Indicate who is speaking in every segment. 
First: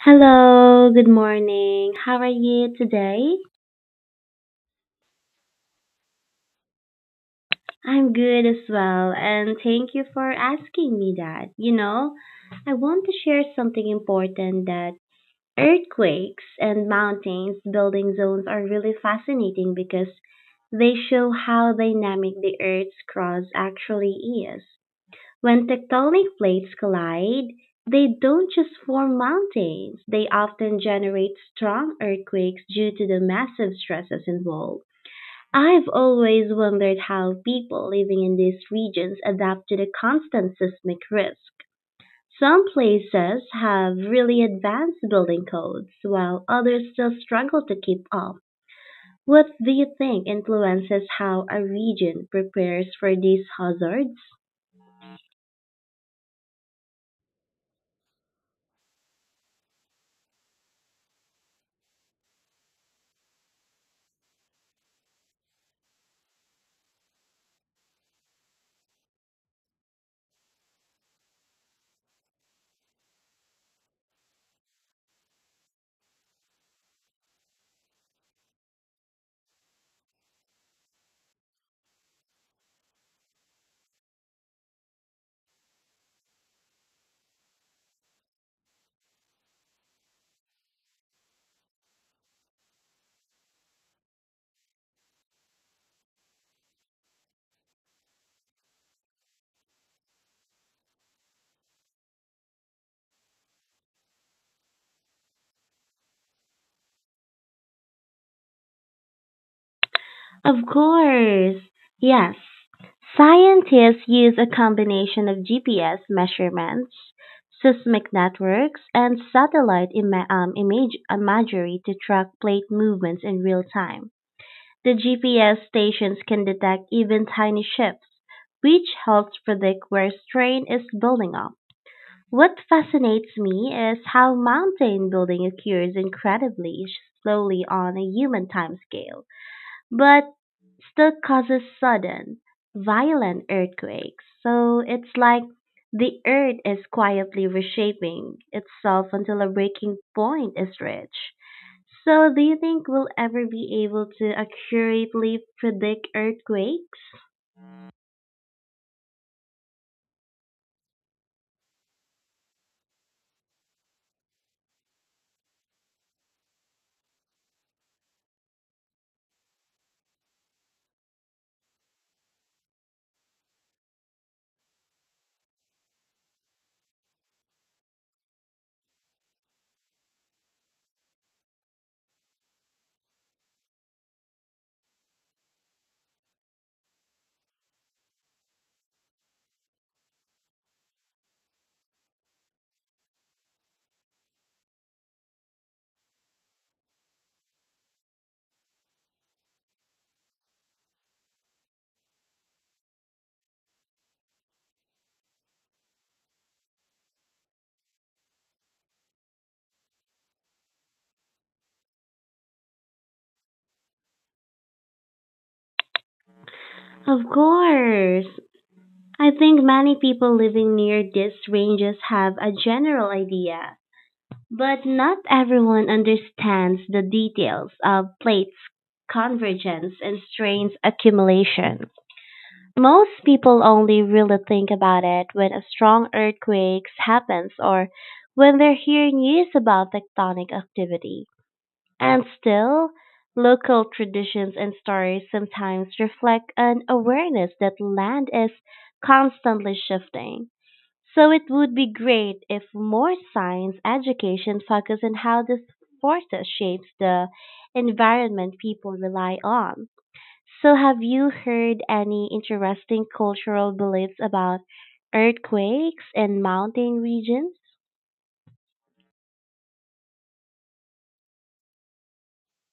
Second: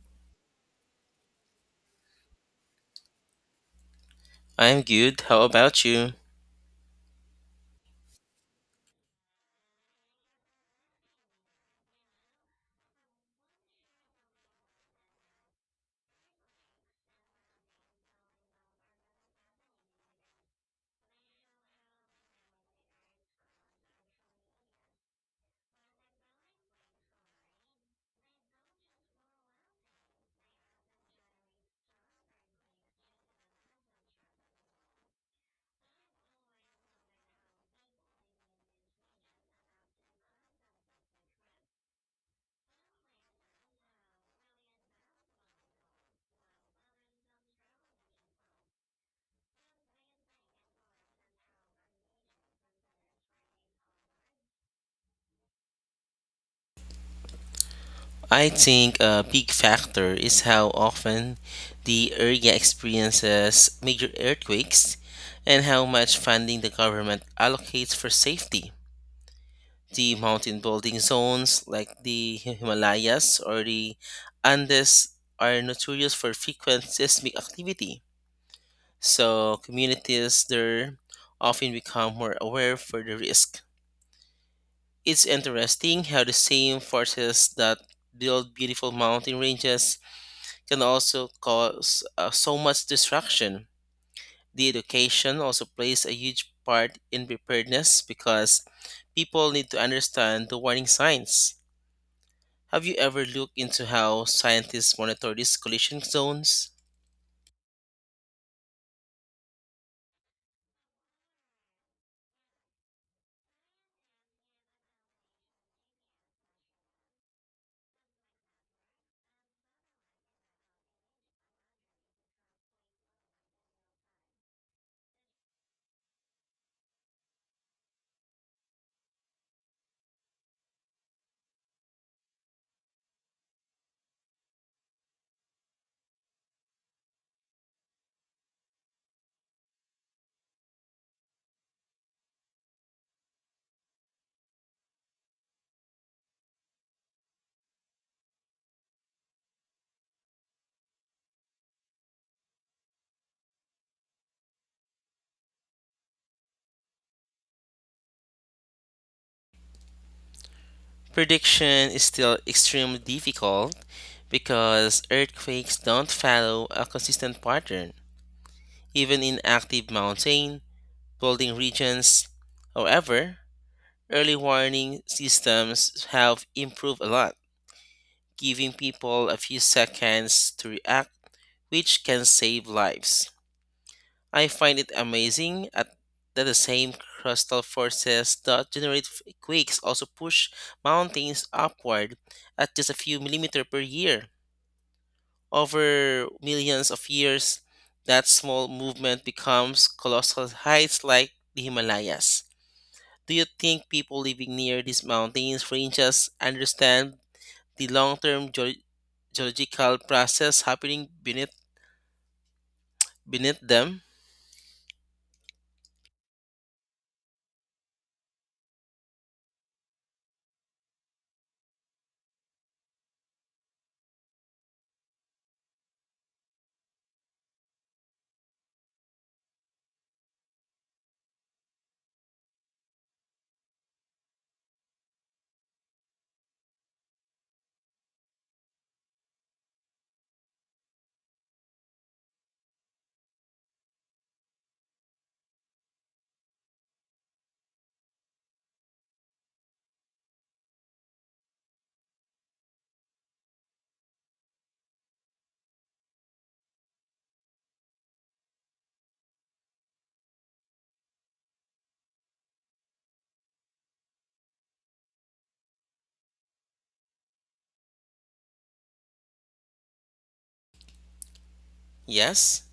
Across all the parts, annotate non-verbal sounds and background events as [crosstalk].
Speaker 1: Hello, good morning. How are you today?
Speaker 2: I'm good. How about you?
Speaker 1: I'm good as well, and thank you for asking me that. I want to share something important, that earthquakes and mountains building zones are really fascinating because they show how dynamic the Earth's crust actually is. When tectonic plates collide, they don't just form mountains, they often generate strong earthquakes due to the massive stresses involved. I've always wondered how people living in these regions adapt to the constant seismic risk. Some places have really advanced building codes, while others still struggle to keep up. What do you think influences how a region prepares for these hazards?
Speaker 2: I think a big factor is how often the area experiences major earthquakes and how much funding the government allocates for safety. The mountain building zones like the Himalayas or the Andes are notorious for frequent seismic activity. So communities there often become more aware for the risk. It's interesting how the same forces that build beautiful mountain ranges can also cause so much destruction. The education also plays a huge part in preparedness because people need to understand the warning signs. Have you ever looked into how scientists monitor these collision zones?
Speaker 1: Of course. Yes. Scientists use a combination of GPS measurements, seismic networks, and satellite imagery to track plate movements in real time. The GPS stations can detect even tiny shifts, which helps predict where strain is building up. What fascinates me is how mountain building occurs incredibly slowly on a human timescale. But still causes sudden, violent earthquakes. So it's like the earth is quietly reshaping itself until a breaking point is reached. So do you think we'll ever be able to accurately predict earthquakes?
Speaker 2: Prediction is still extremely difficult because earthquakes don't follow a consistent pattern. Even in active mountain flooding regions. However, early warning systems have improved a lot, giving people a few seconds to react, which can save lives. I find it amazing at that the same crustal forces that generate quakes also push mountains upward at just a few millimeter per year. Over millions of years, that small movement becomes colossal heights like the Himalayas. Do you think people living near these mountains ranges understand the long-term geological process happening beneath them?
Speaker 1: Of course. I think many people living near these ranges have a general idea, but not everyone understands the details of plates convergence and strains accumulation. Most people only really think about it when a strong earthquake happens or when they're hearing news about tectonic activity. And still, local traditions and stories sometimes reflect an awareness that land is constantly shifting. So it would be great if more science education focused on how these forces shapes the environment people rely on. So have you heard any interesting cultural beliefs about earthquakes and mountain regions?
Speaker 2: Yes,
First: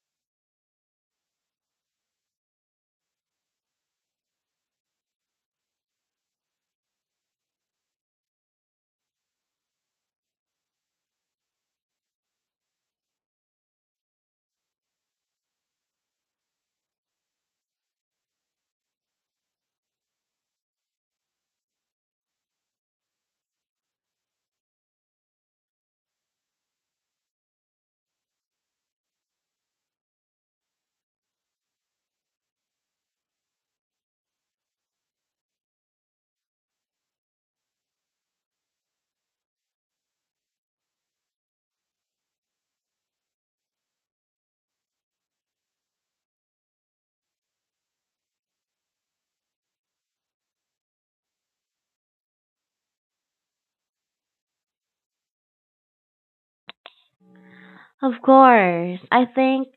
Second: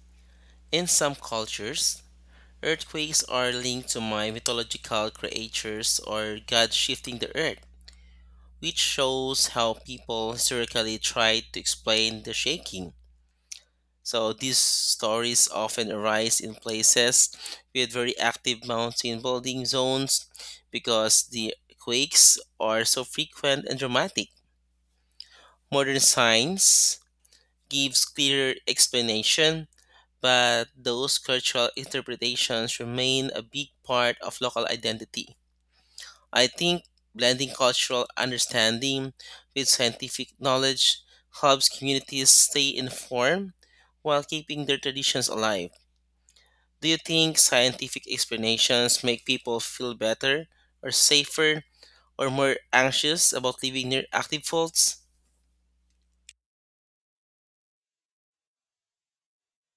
Speaker 2: in some cultures, earthquakes are linked to my mythological creatures or God shifting the earth, which shows how people historically tried to explain the shaking. So these stories often arise in places with very active mountain building zones because the quakes are so frequent and dramatic. Modern science gives clearer explanation, but those cultural interpretations remain a big part of local identity. I think blending cultural understanding with scientific knowledge helps communities stay informed while keeping their traditions alive. Do you think scientific explanations make people feel better, or safer, or more anxious about living near active faults?
Speaker 1: Of course. I think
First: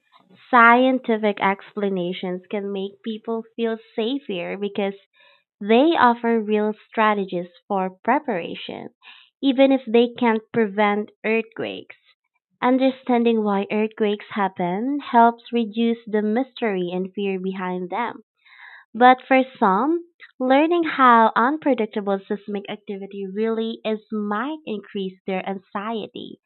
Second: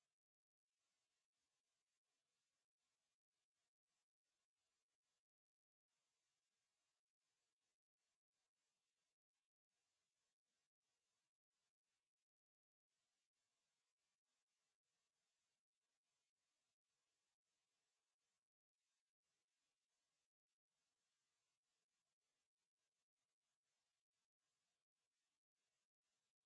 Speaker 1: scientific explanations can make people feel safer because they offer real strategies for preparation, even if they can't prevent earthquakes. Understanding why earthquakes happen helps reduce the mystery and fear behind them. But for some, learning how unpredictable seismic activity really is might increase their anxiety.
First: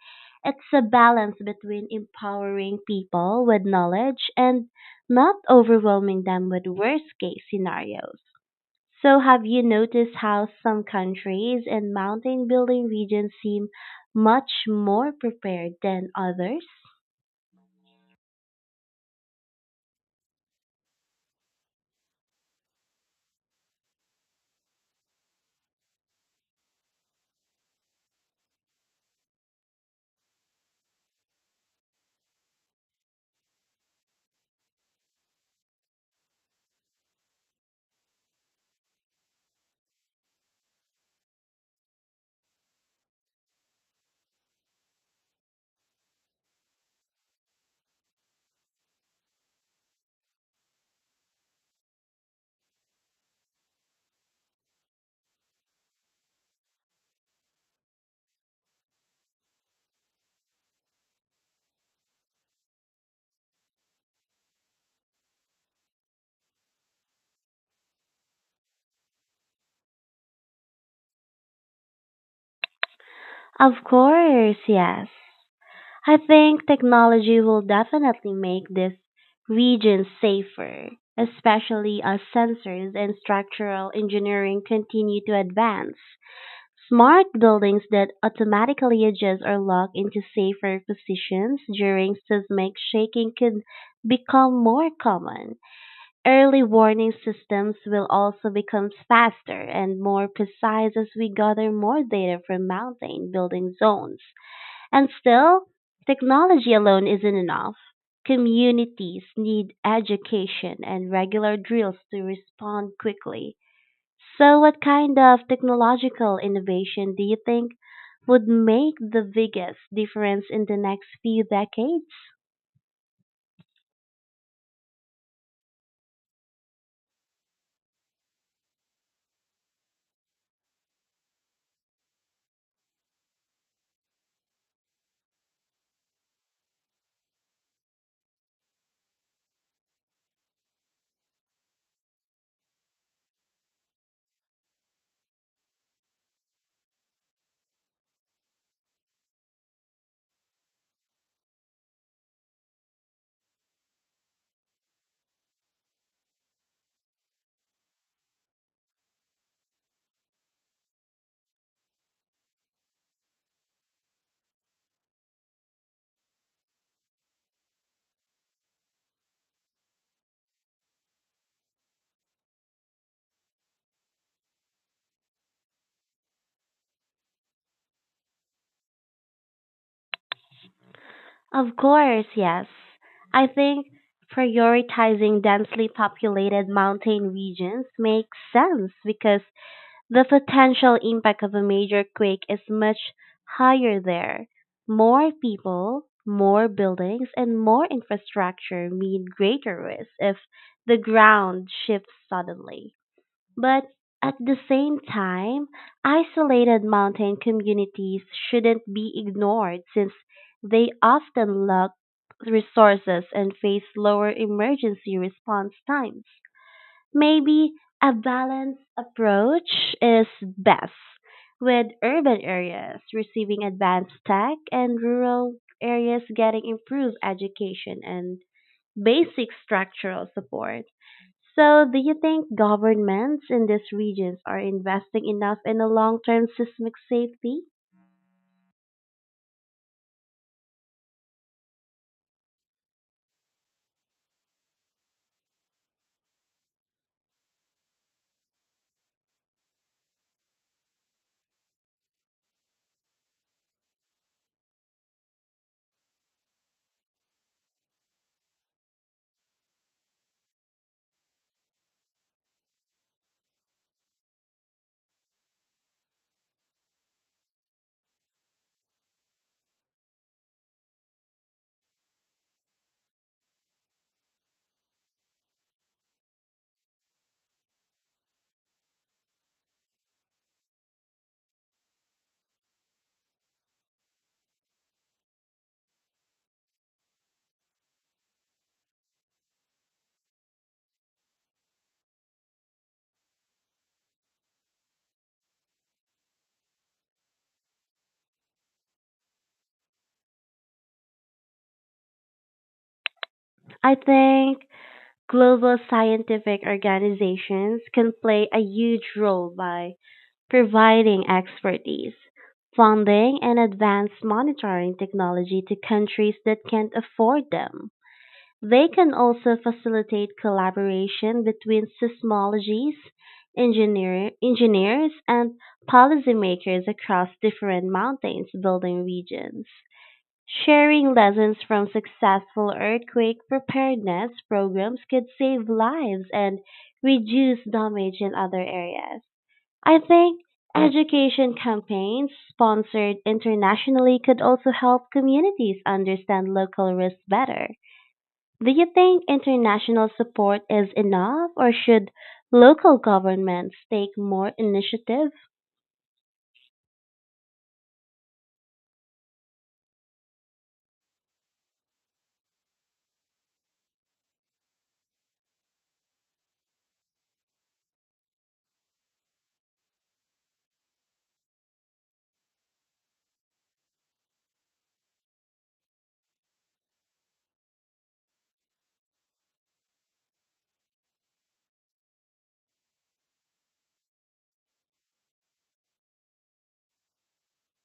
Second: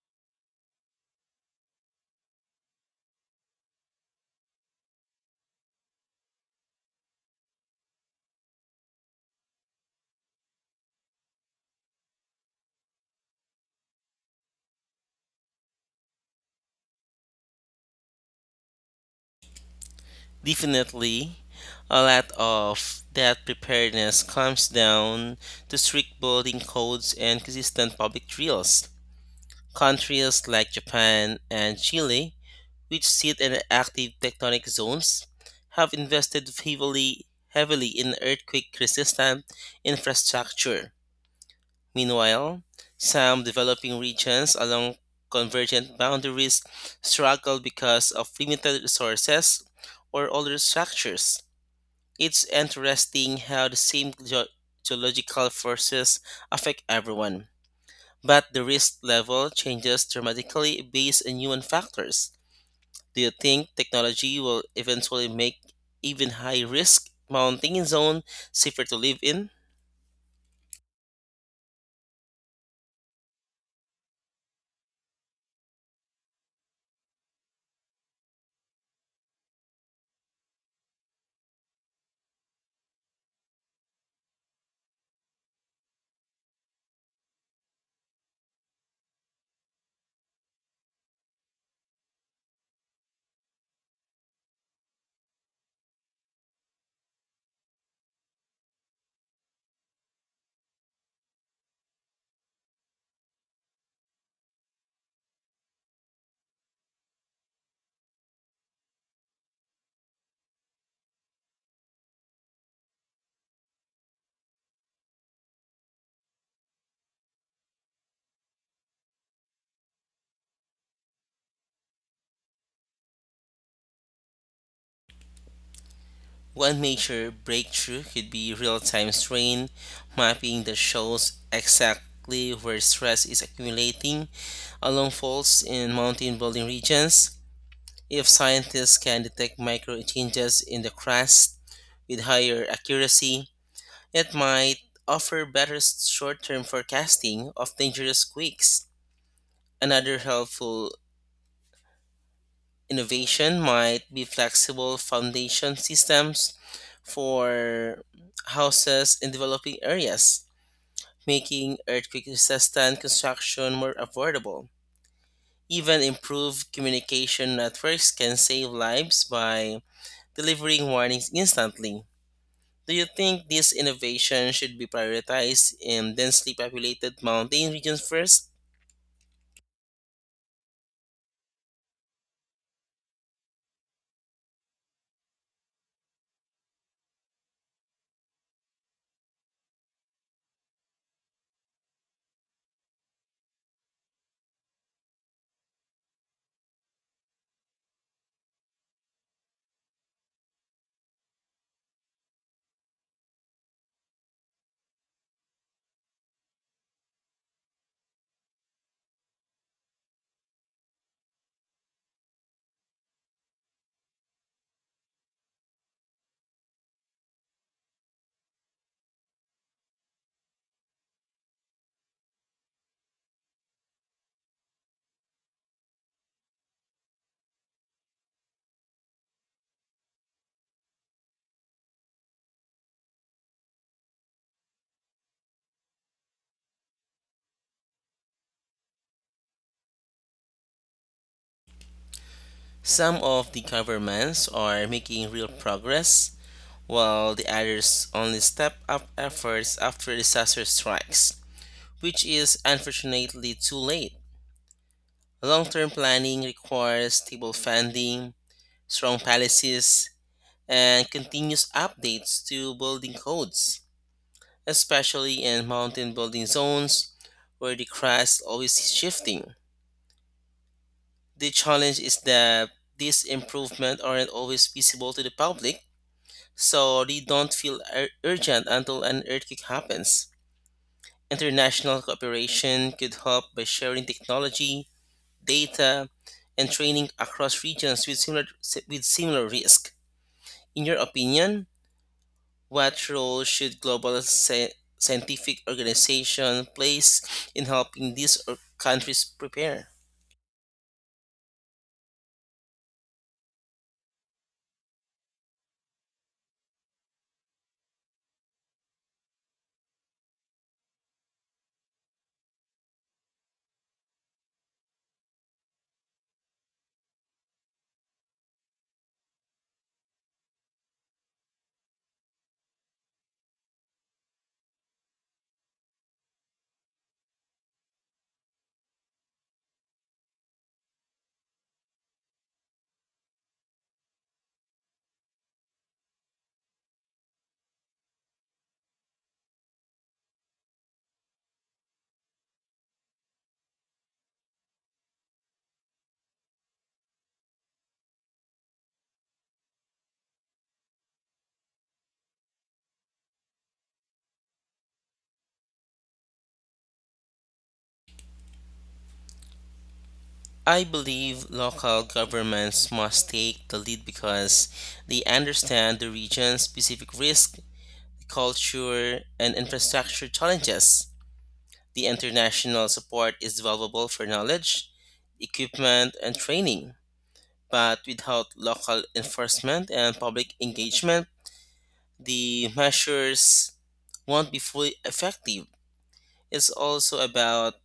Speaker 1: It's a balance between empowering people with knowledge and not overwhelming them with worst case scenarios. So, have you noticed how some countries and mountain building regions seem much more prepared than others?
Speaker 2: Definitely. A lot of that preparedness comes down to strict building codes and consistent public drills. Countries like Japan and Chile, which sit in active tectonic zones, have invested heavily in earthquake resistant infrastructure. Meanwhile, some developing regions along convergent boundaries struggle because of limited resources or older structures. It's interesting how the same geological forces affect everyone, but the risk level changes dramatically based on human factors. Do you think technology will eventually make even high risk mountain zone safer to live in?
Speaker 1: Of course, yes. I think technology will definitely make this region safer, especially as sensors and structural engineering continue to advance. Smart buildings that automatically adjust or lock into safer positions during seismic shaking could become more common. Early warning systems will also become faster and more precise as we gather more data from mountain building zones. And still, technology alone isn't enough. Communities need education and regular drills to respond quickly. So, what kind of technological innovation do you think would make the biggest difference in the next few decades?
Speaker 2: One major breakthrough could be real time strain mapping that shows exactly where stress is accumulating along faults in mountain building regions. If scientists can detect micro changes in the crust with higher accuracy, it might offer better short term forecasting of dangerous quakes. Another helpful innovation might be flexible foundation systems for houses in developing areas, making earthquake resistant construction more affordable. Even improved communication networks can save lives by delivering warnings instantly. Do you think this innovation should be prioritized in densely populated mountain regions first?
Speaker 1: Of course, yes. I think prioritizing densely populated mountain regions makes sense because the potential impact of a major quake is much higher there. More people, more buildings, and more infrastructure mean greater risk if the ground shifts suddenly. But at the same time, isolated mountain communities shouldn't be ignored since they often lack resources and face lower emergency response times. Maybe a balanced approach is best, with urban areas receiving advanced tech and rural areas getting improved education and basic structural support. So, do you think governments in these regions are investing enough in the long term seismic safety?
Speaker 2: Some of the governments are making real progress, while the others only step up efforts after disaster strikes, which is unfortunately too late. Long term planning requires stable funding, strong policies, and continuous updates to building codes, especially in mountain building zones where the crust always is shifting. The challenge is that these improvements aren't always visible to the public so they don't feel urgent until an earthquake happens. International cooperation could help by sharing technology, data, and training across regions with similar risk. In your opinion, what role should global scientific organization plays in helping these countries prepare?
Speaker 1: I think global scientific organizations can play a huge role by providing expertise, funding, and advanced monitoring technology to countries that can't afford them. They can also facilitate collaboration between seismologists, engineers, and policymakers across different mountains building regions. Sharing lessons from successful earthquake preparedness programs could save lives and reduce damage in other areas. I think education campaigns sponsored internationally could also help communities understand local risks better. Do you think international support is enough or should local governments take more initiative?
Speaker 2: I believe local governments must take the lead because they understand the region's specific risk culture, and infrastructure challenges. The international support is valuable for knowledge, equipment, and training, but without local enforcement and public engagement, the measures won't be fully effective. It's also about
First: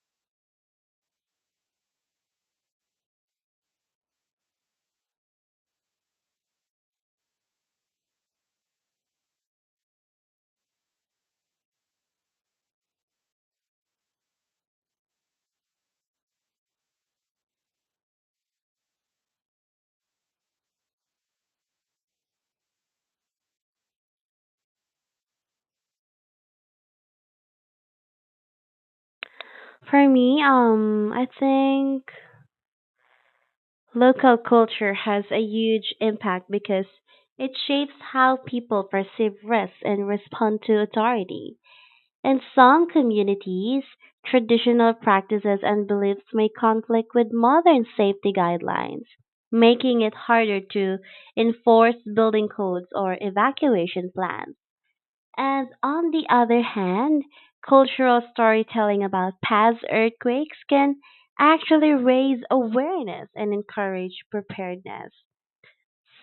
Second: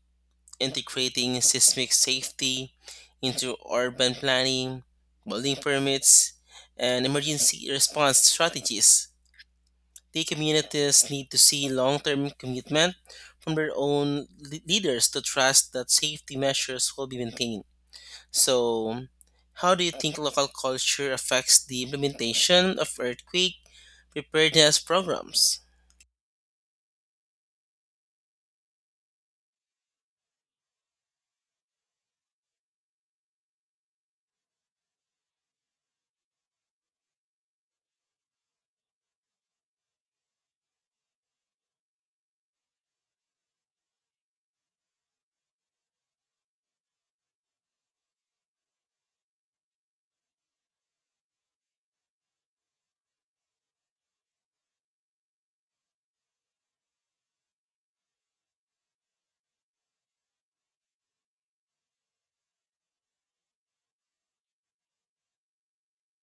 Speaker 2: integrating seismic safety into urban planning, building permits, and emergency response strategies. The communities need to see long term commitment from their own leaders to trust that safety measures will be maintained. So, how do you think local culture affects the implementation of earthquake preparedness programs?
Speaker 1: For me, I think local culture has a huge impact because it shapes how people perceive risks and respond to authority. In some communities, traditional practices and beliefs may conflict with modern safety guidelines, making it harder to enforce building codes or evacuation plans. And on the other hand, cultural storytelling about past earthquakes can actually raise awareness and encourage preparedness.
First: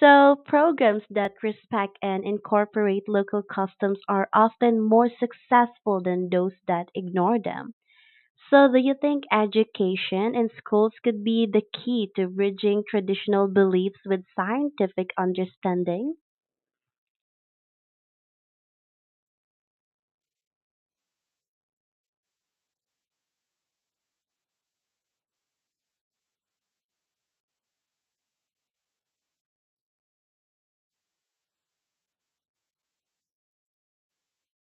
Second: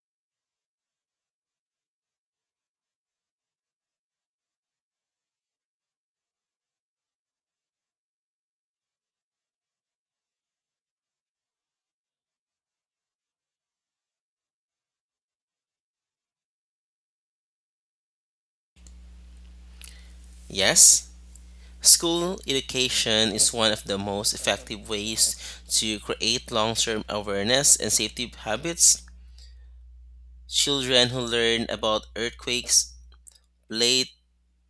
Speaker 1: So, programs that respect and incorporate local customs are often more successful than those that ignore them. So, do you think education in schools could be the key to bridging traditional beliefs with scientific understanding?
Speaker 2: Yes, school education is one of the most effective ways to create long term awareness and safety habits. Children who learn about earthquakes late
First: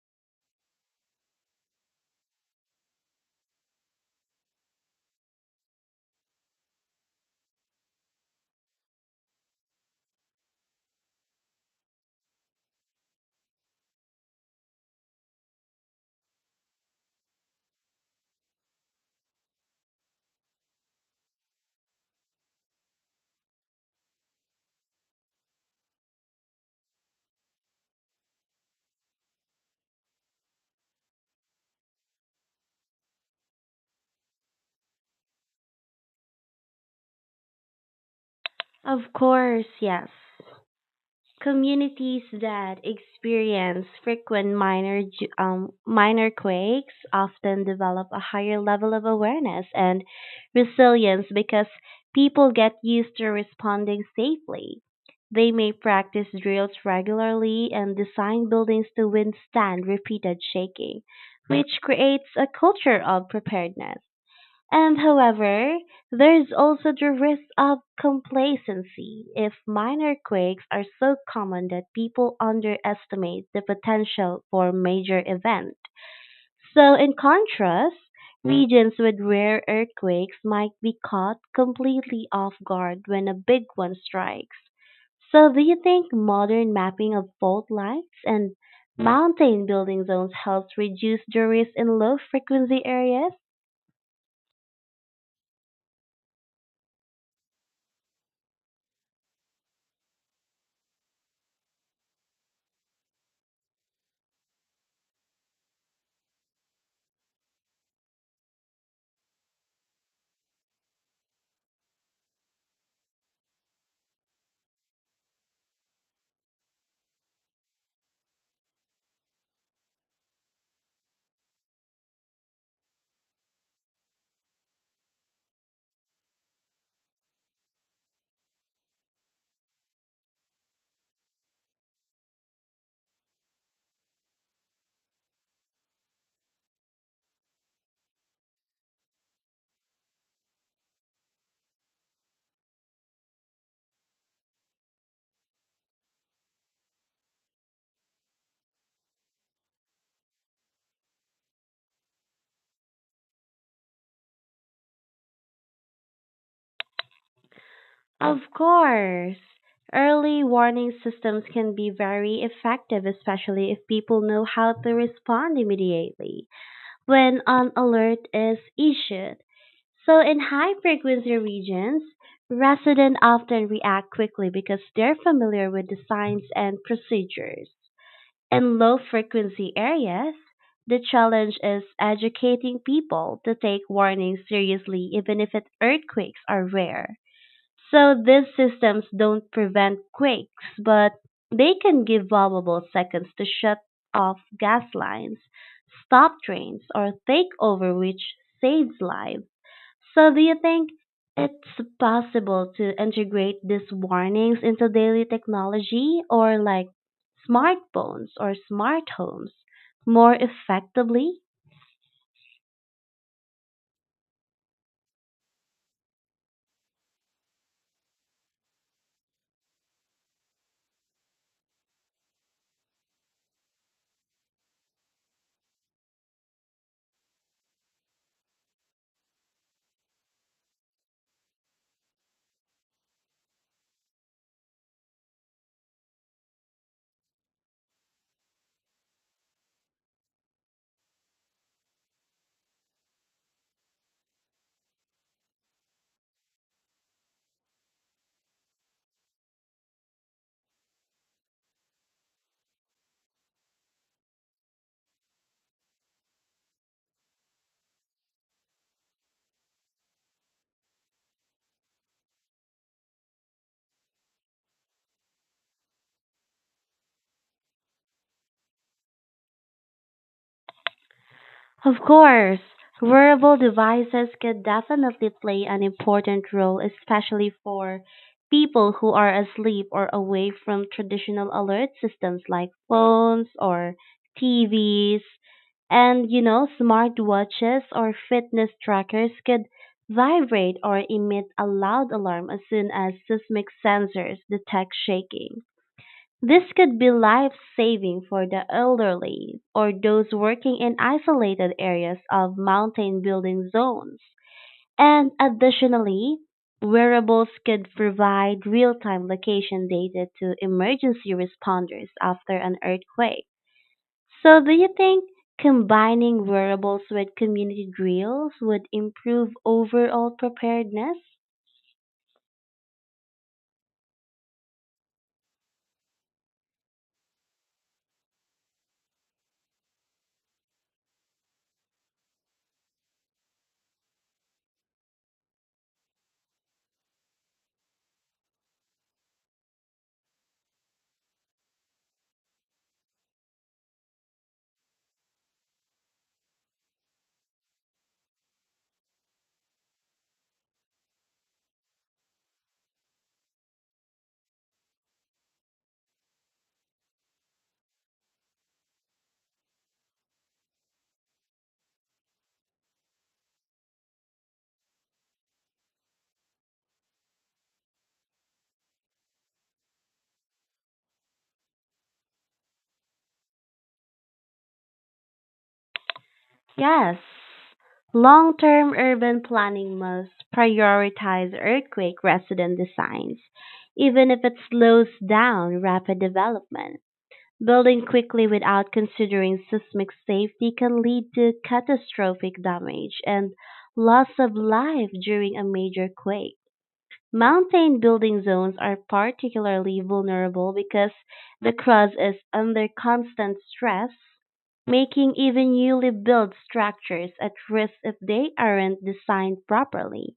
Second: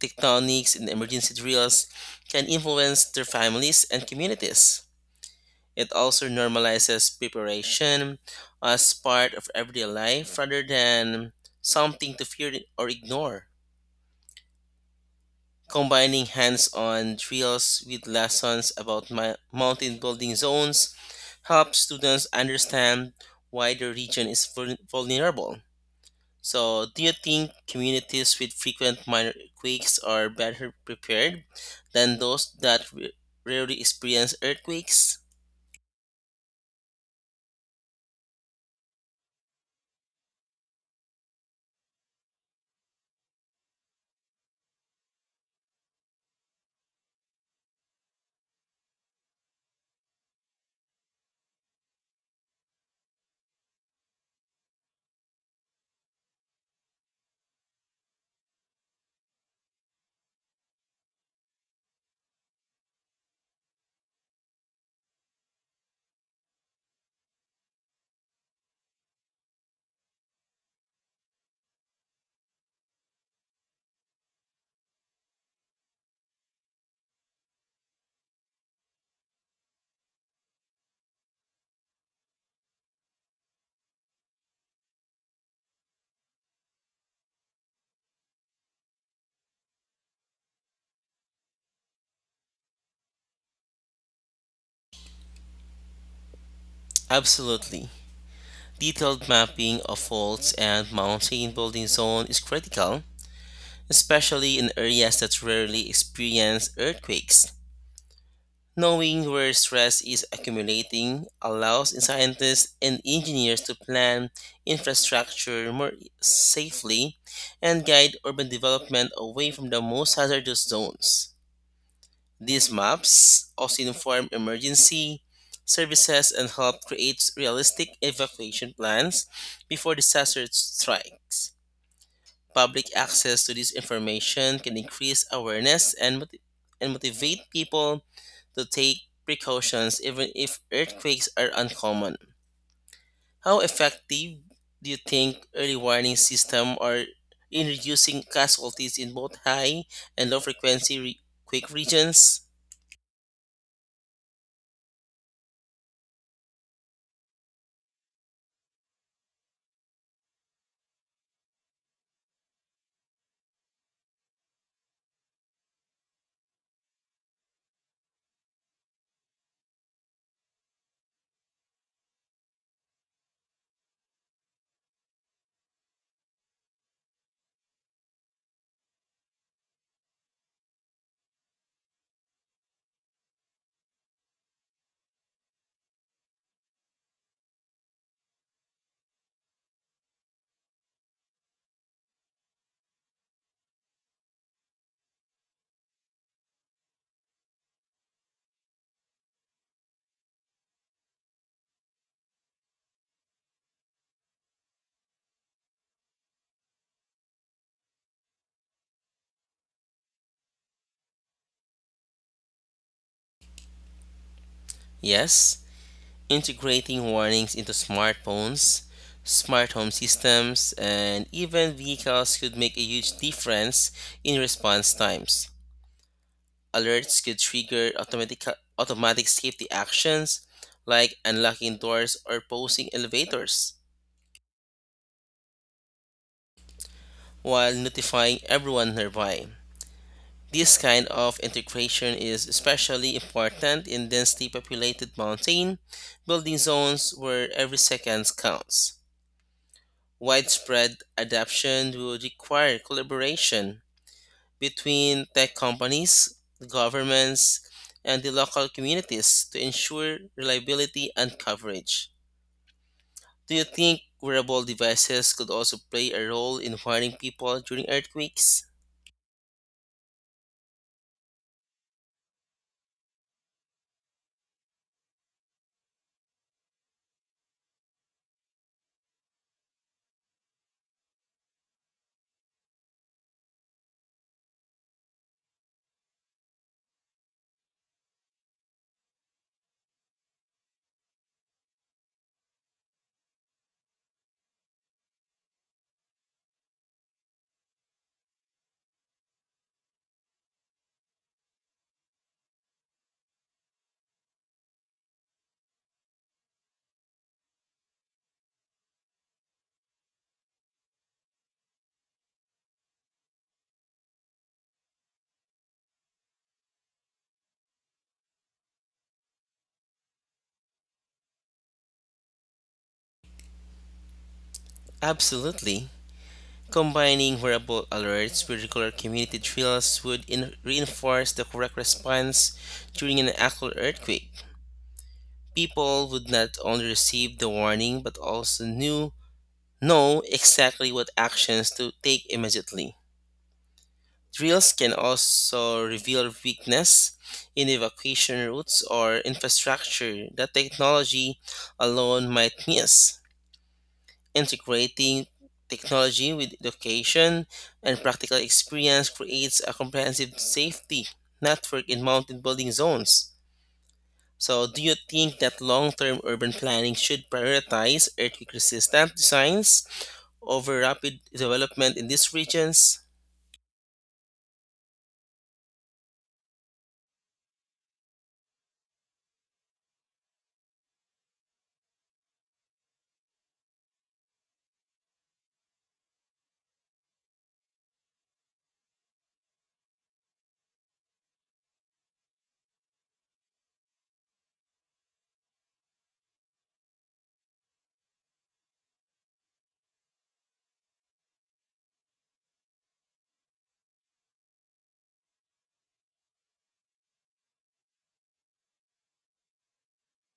Speaker 2: tectonics and emergency drills can influence their families and communities. It also normalizes preparation as part of everyday life rather than something to fear or ignore. Combining hands on drills with lessons about mountain building zones helps students understand why the region is vulnerable. So, do you think communities with frequent minor quakes are better prepared than those that rarely experience earthquakes?
Speaker 1: Of course, yes. Communities that experience frequent minor quakes often develop a higher level of awareness and resilience because people get used to responding safely. They may practice drills regularly and design buildings to withstand repeated shaking, which creates a culture of preparedness. And however, there is also the risk of complacency if minor quakes are so common that people underestimate the potential for major event. So in contrast, regions with rare earthquakes might be caught completely off guard when a big one strikes. So do you think modern mapping of fault lines and mountain building zones helps reduce the risk in low frequency areas?
Speaker 2: Absolutely. Detailed mapping of faults and mountain building zone is critical, especially in areas that rarely experience earthquakes. Knowing where stress is accumulating allows scientists and engineers to plan infrastructure more safely and guide urban development away from the most hazardous zones. These maps also inform emergency services and help create realistic evacuation plans before disaster strikes. Public access to this information can increase awareness and motivate people to take precautions even if earthquakes are uncommon. How effective do you think early warning systems are in reducing casualties in both high and low frequency quake regions?
Speaker 1: Of course. Early warning systems can be very effective, especially if people know how to respond immediately when an alert is issued. So, in high frequency regions, residents often react quickly because they're familiar with the signs and procedures. In low frequency areas, the challenge is educating people to take warnings seriously, even if earthquakes are rare. So these systems don't prevent quakes, but they can give vulnerable seconds to shut off gas lines, stop trains, or take over, which saves lives. So do you think it's possible to integrate these warnings into daily technology or like smartphones or smart homes more effectively?
Speaker 2: Yes, integrating warnings into smartphones, smart home systems, and even vehicles could make a huge difference in response times. Alerts could trigger automatic safety actions like unlocking doors or posing elevators while notifying everyone nearby. This kind of integration is especially important in densely populated mountain building zones where every second counts. Widespread adoption will require collaboration between tech companies, governments, and the local communities to ensure reliability and coverage. Do you think wearable devices could also play a role in warning people during earthquakes?
Speaker 1: Of course, wearable devices can definitely play an important role, especially for people who are asleep or away from traditional alert systems like phones or TVs. Smartwatches or fitness trackers could vibrate or emit a loud alarm as soon as seismic sensors detect shaking. This could be life-saving for the elderly or those working in isolated areas of mountain building zones. And additionally, wearables could provide real-time location data to emergency responders after an earthquake. So, do you think combining wearables with community drills would improve overall preparedness?
Speaker 2: Absolutely. Combining wearable alerts with regular community drills would reinforce the correct response during an actual earthquake. People would not only receive the warning but also knew know exactly what actions to take immediately. Drills can also reveal weakness in evacuation routes or infrastructure that technology alone might miss. Integrating technology with education and practical experience creates a comprehensive safety network in mountain building zones. So, do you think that long term urban planning should prioritize earthquake resistant designs over rapid development in these regions?
Speaker 1: Yes, long-term urban planning must prioritize earthquake resident designs, even if it slows down rapid development. Building quickly without considering seismic safety can lead to catastrophic damage and loss of life during a major quake. Mountain building zones are particularly vulnerable because the crust is under constant stress, making even newly built structures at risk if they aren't designed properly.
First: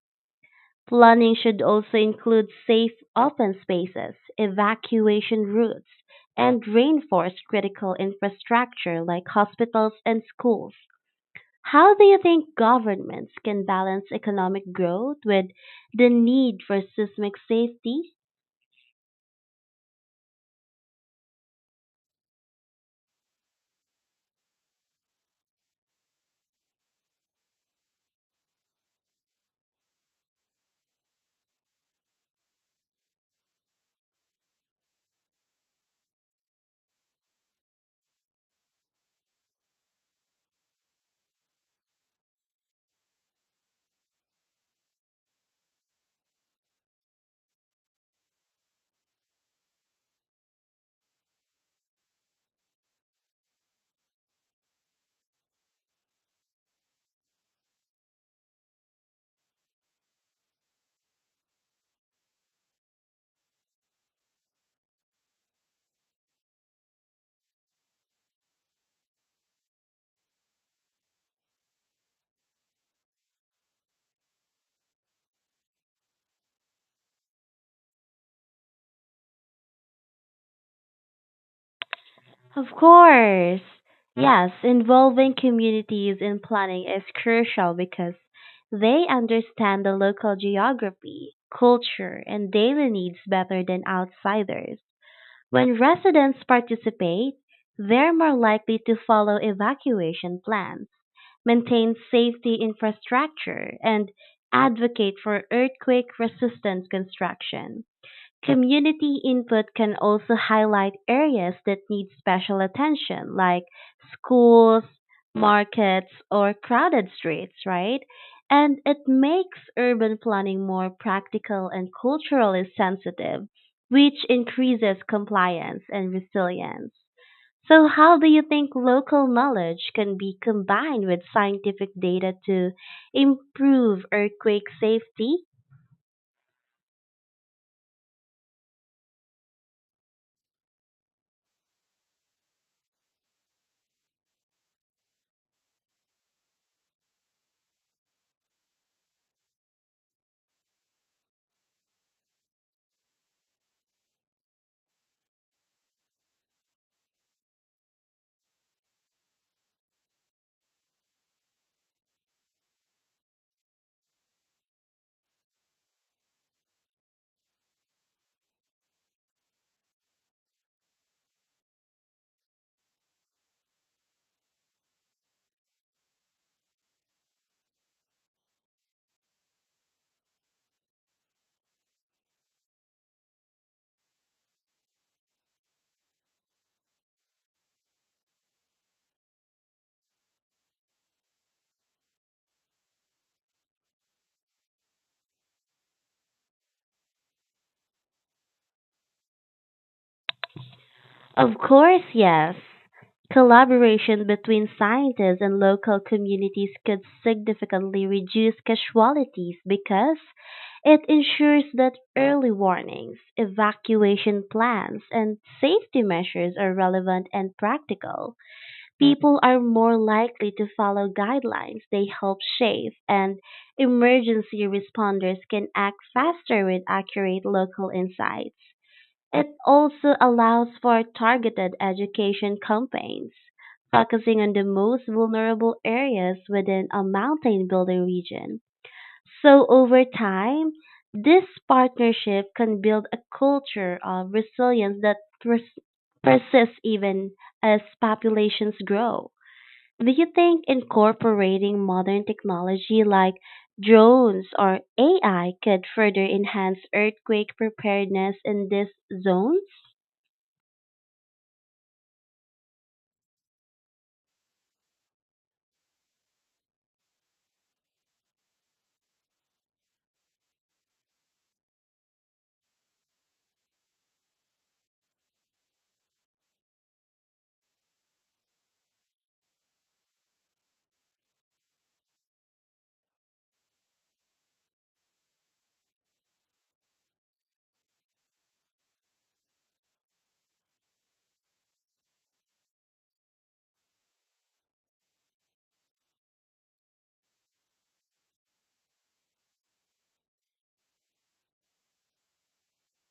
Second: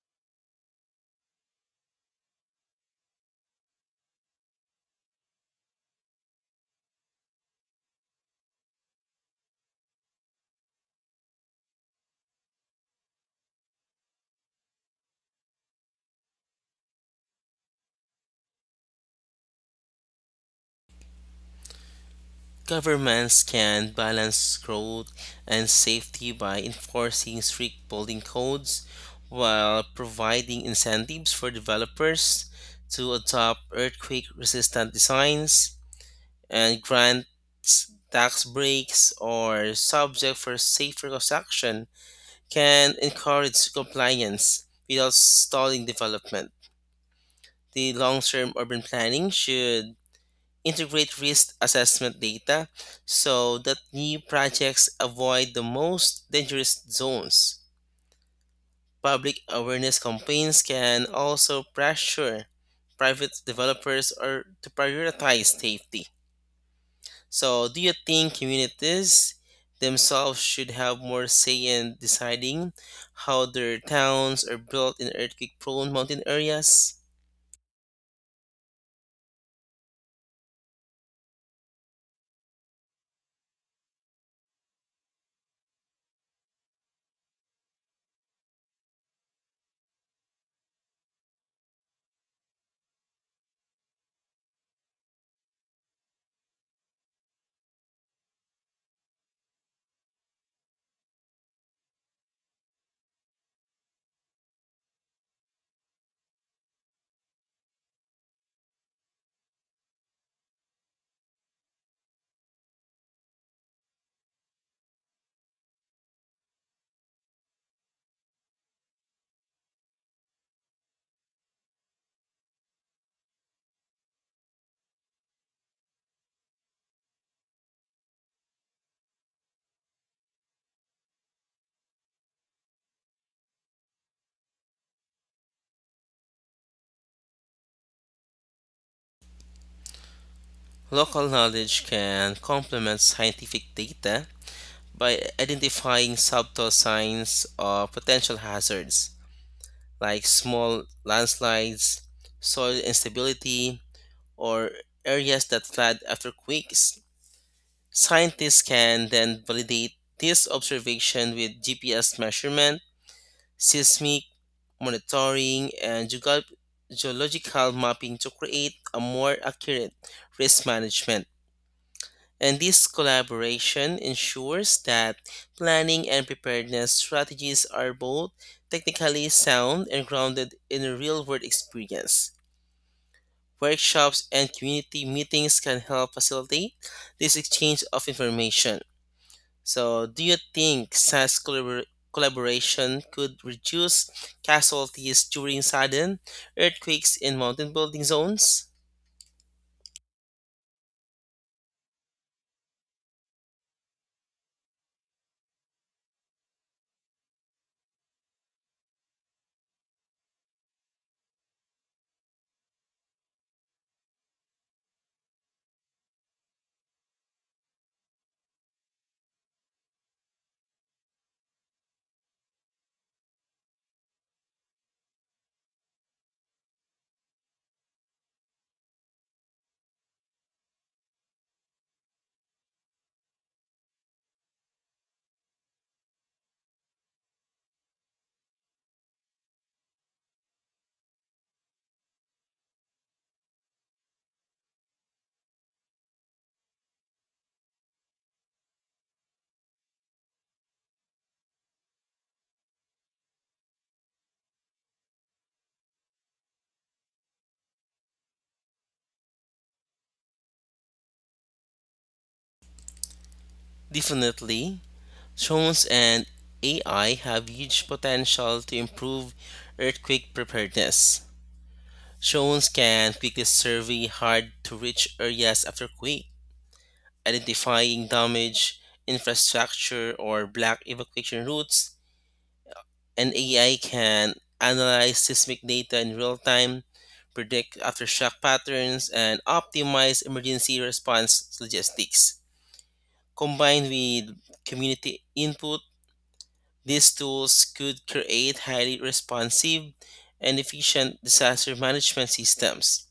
Speaker 1: Planning should also include safe open spaces, evacuation routes, and reinforce critical infrastructure like hospitals and schools. How do you think governments can balance economic growth with the need for seismic safety?
Speaker 2: Governments can balance growth and safety by enforcing strict building codes while providing incentives for developers to adopt earthquake resistant designs and grant tax breaks or subject for safer construction can encourage compliance without stalling development. The long term urban planning should integrate risk assessment data so that new projects avoid the most dangerous zones. Public awareness campaigns can also pressure private developers or to prioritize safety. So, do you think communities themselves should have more say in deciding how their towns are built in earthquake prone mountain areas?
Speaker 1: Of course. Mm. Yes, involving communities in planning is crucial because they understand the local geography, culture, and daily needs better than outsiders. When residents participate, they're more likely to follow evacuation plans, maintain safety infrastructure, and advocate for earthquake resistant construction. Community input can also highlight areas that need special attention, like schools, markets, or crowded streets, right? And it makes urban planning more practical and culturally sensitive, which increases compliance and resilience. So, how do you think local knowledge can be combined with scientific data to improve earthquake safety?
Speaker 2: Local knowledge can complement scientific data by identifying subtle signs of potential hazards like small landslides, soil instability, or areas that flood after quakes. Scientists can then validate this observation with GPS measurement, seismic monitoring, and geological mapping to create a more accurate risk management. And this collaboration ensures that planning and preparedness strategies are both technically sound and grounded in a real world experience. Workshops and community meetings can help facilitate this exchange of information. So, do you think such collaboration could reduce casualties during sudden earthquakes in mountain building zones?
Speaker 1: Of course, yes. Collaboration between scientists and local communities could significantly reduce casualties because it ensures that early warnings, evacuation plans, and safety measures are relevant and practical. People are more likely to follow guidelines they help shape, and emergency responders can act faster with accurate local insights. It also allows for targeted education campaigns, focusing on the most vulnerable areas within a mountain building region. So over time, this partnership can build a culture of resilience that persists even as populations grow. Do you think incorporating modern technology like drones or AI could further enhance earthquake preparedness in these zones?
Speaker 2: Definitely. Drones and AI have huge potential to improve earthquake preparedness. Drones can quickly survey hard to reach areas after quake, identifying damage, infrastructure, or black evacuation routes, and AI can analyze seismic data in real time, predict aftershock patterns, and optimize emergency response logistics. Combined with community input, these tools could create highly responsive and efficient disaster management systems.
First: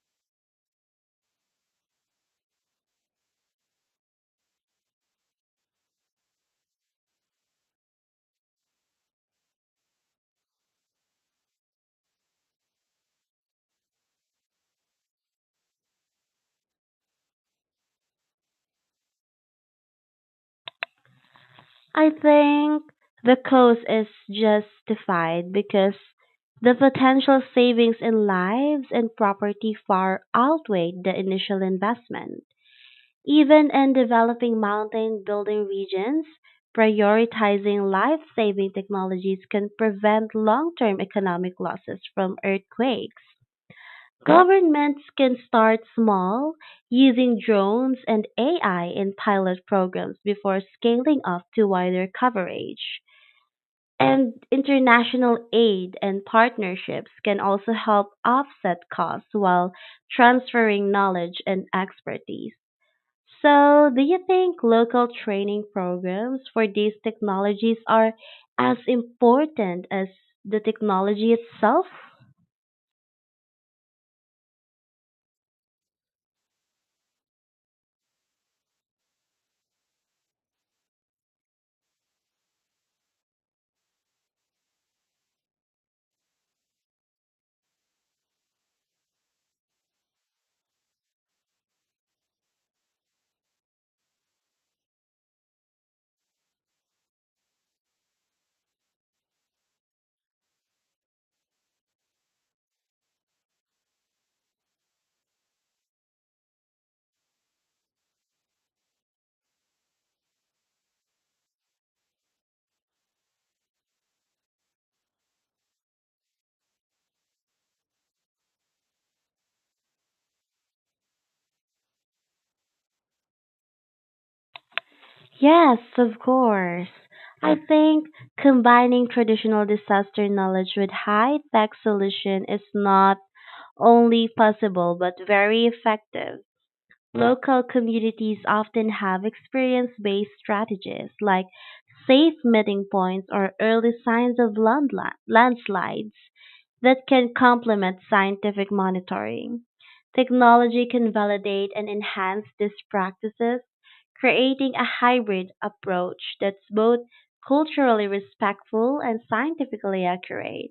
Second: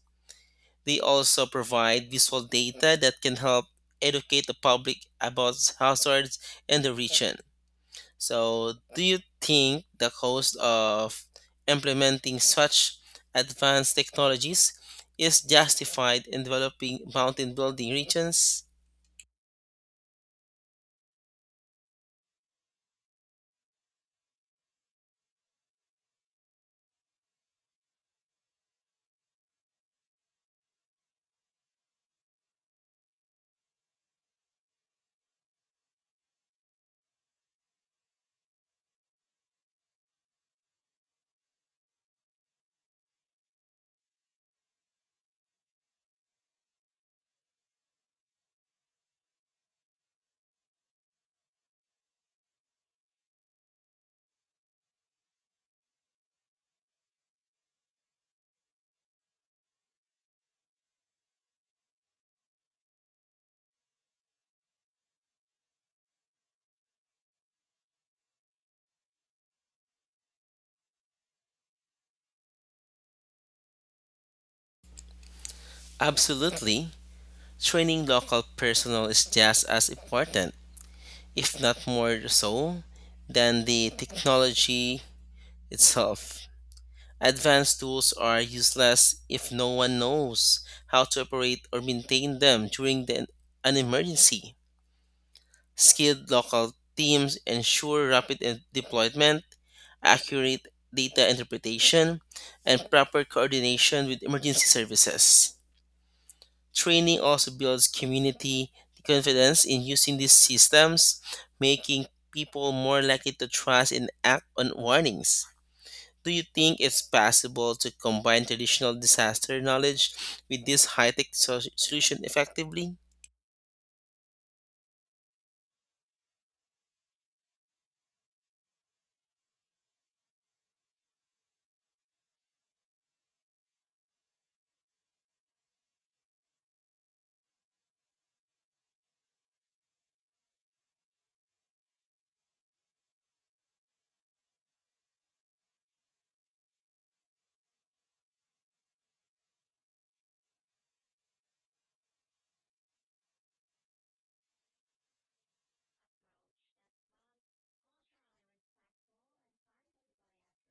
Speaker 2: They also provide visual data that can help educate the public about hazards in the region. So, do you think the cost of implementing such advanced technologies is justified in developing mountain building regions?
Speaker 1: I think the cost is justified because the potential savings in lives and property far outweigh the initial investment. Even in developing mountain building regions, prioritizing life saving technologies can prevent long term economic losses from earthquakes. Governments can start small, using drones and AI in pilot programs before scaling up to wider coverage. And international aid and partnerships can also help offset costs while transferring knowledge and expertise. So, do you think local training programs for these technologies are as important as the technology itself?
Speaker 2: Absolutely. Training local personnel is just as important if not more so, than the technology itself. Advanced tools are useless if no one knows how to operate or maintain them during an emergency. Skilled local teams ensure rapid deployment, accurate data interpretation, and proper coordination with emergency services. Training also builds community confidence in using these systems, making people more likely to trust and act on warnings. Do you think it's possible to combine traditional disaster knowledge with this high tech solution effectively?
Speaker 1: Yes, of course. I think combining traditional disaster knowledge with high tech solution is not only possible but very effective. Local communities often have experience-based strategies like safe meeting points or early signs of landslides that can complement scientific monitoring. Technology can validate and enhance these practices, creating a hybrid approach that's both culturally respectful and scientifically accurate.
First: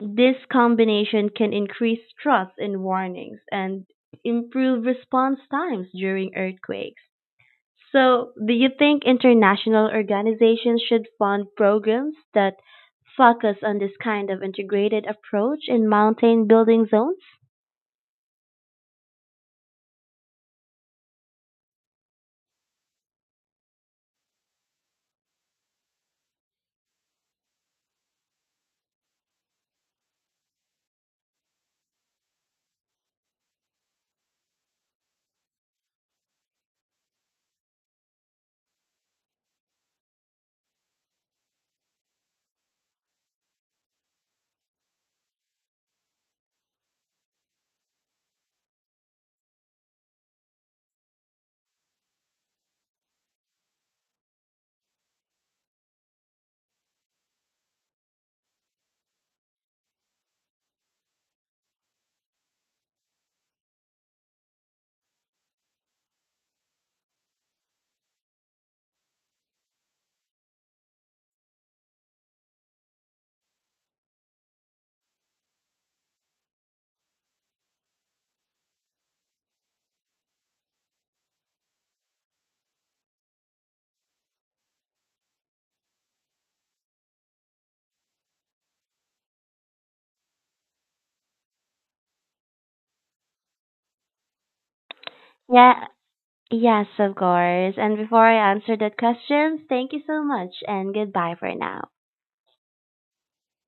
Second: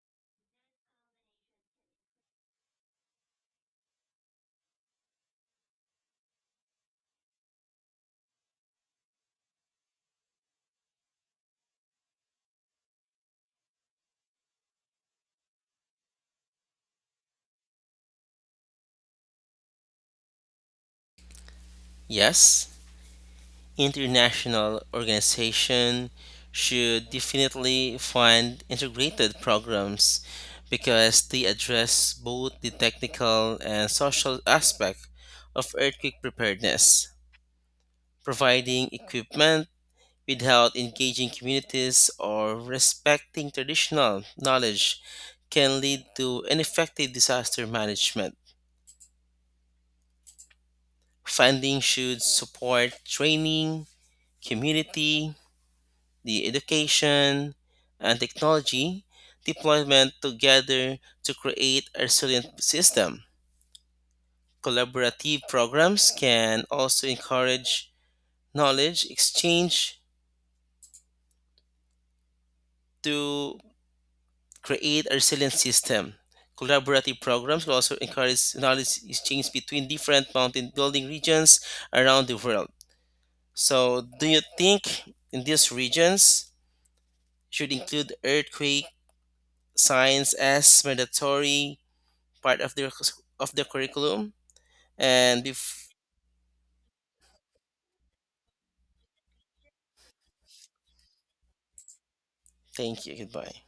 Speaker 1: This combination can increase trust in warnings and improve response times during earthquakes. So, do you think international organizations should fund programs that focus on this kind of integrated approach in mountain building zones?
Speaker 2: Yes. International organization should definitely fund integrated programs because they address both the technical and social aspect of earthquake preparedness, providing equipment without engaging communities or respecting traditional knowledge can lead to ineffective disaster management. Funding should support training, community the education, and technology deployment together to create a resilient system. Collaborative programs can also encourage knowledge exchange to create a resilient system. Collaborative programs will also encourage knowledge exchange between different mountain building regions around the world. So, do you think in these regions should include earthquake science as mandatory part of the [laughs] of the curriculum. And
Speaker 1: Yeah, Yes, of course. And before I answer that question, thank you so much and goodbye for now.
Speaker 2: thank you. Goodbye.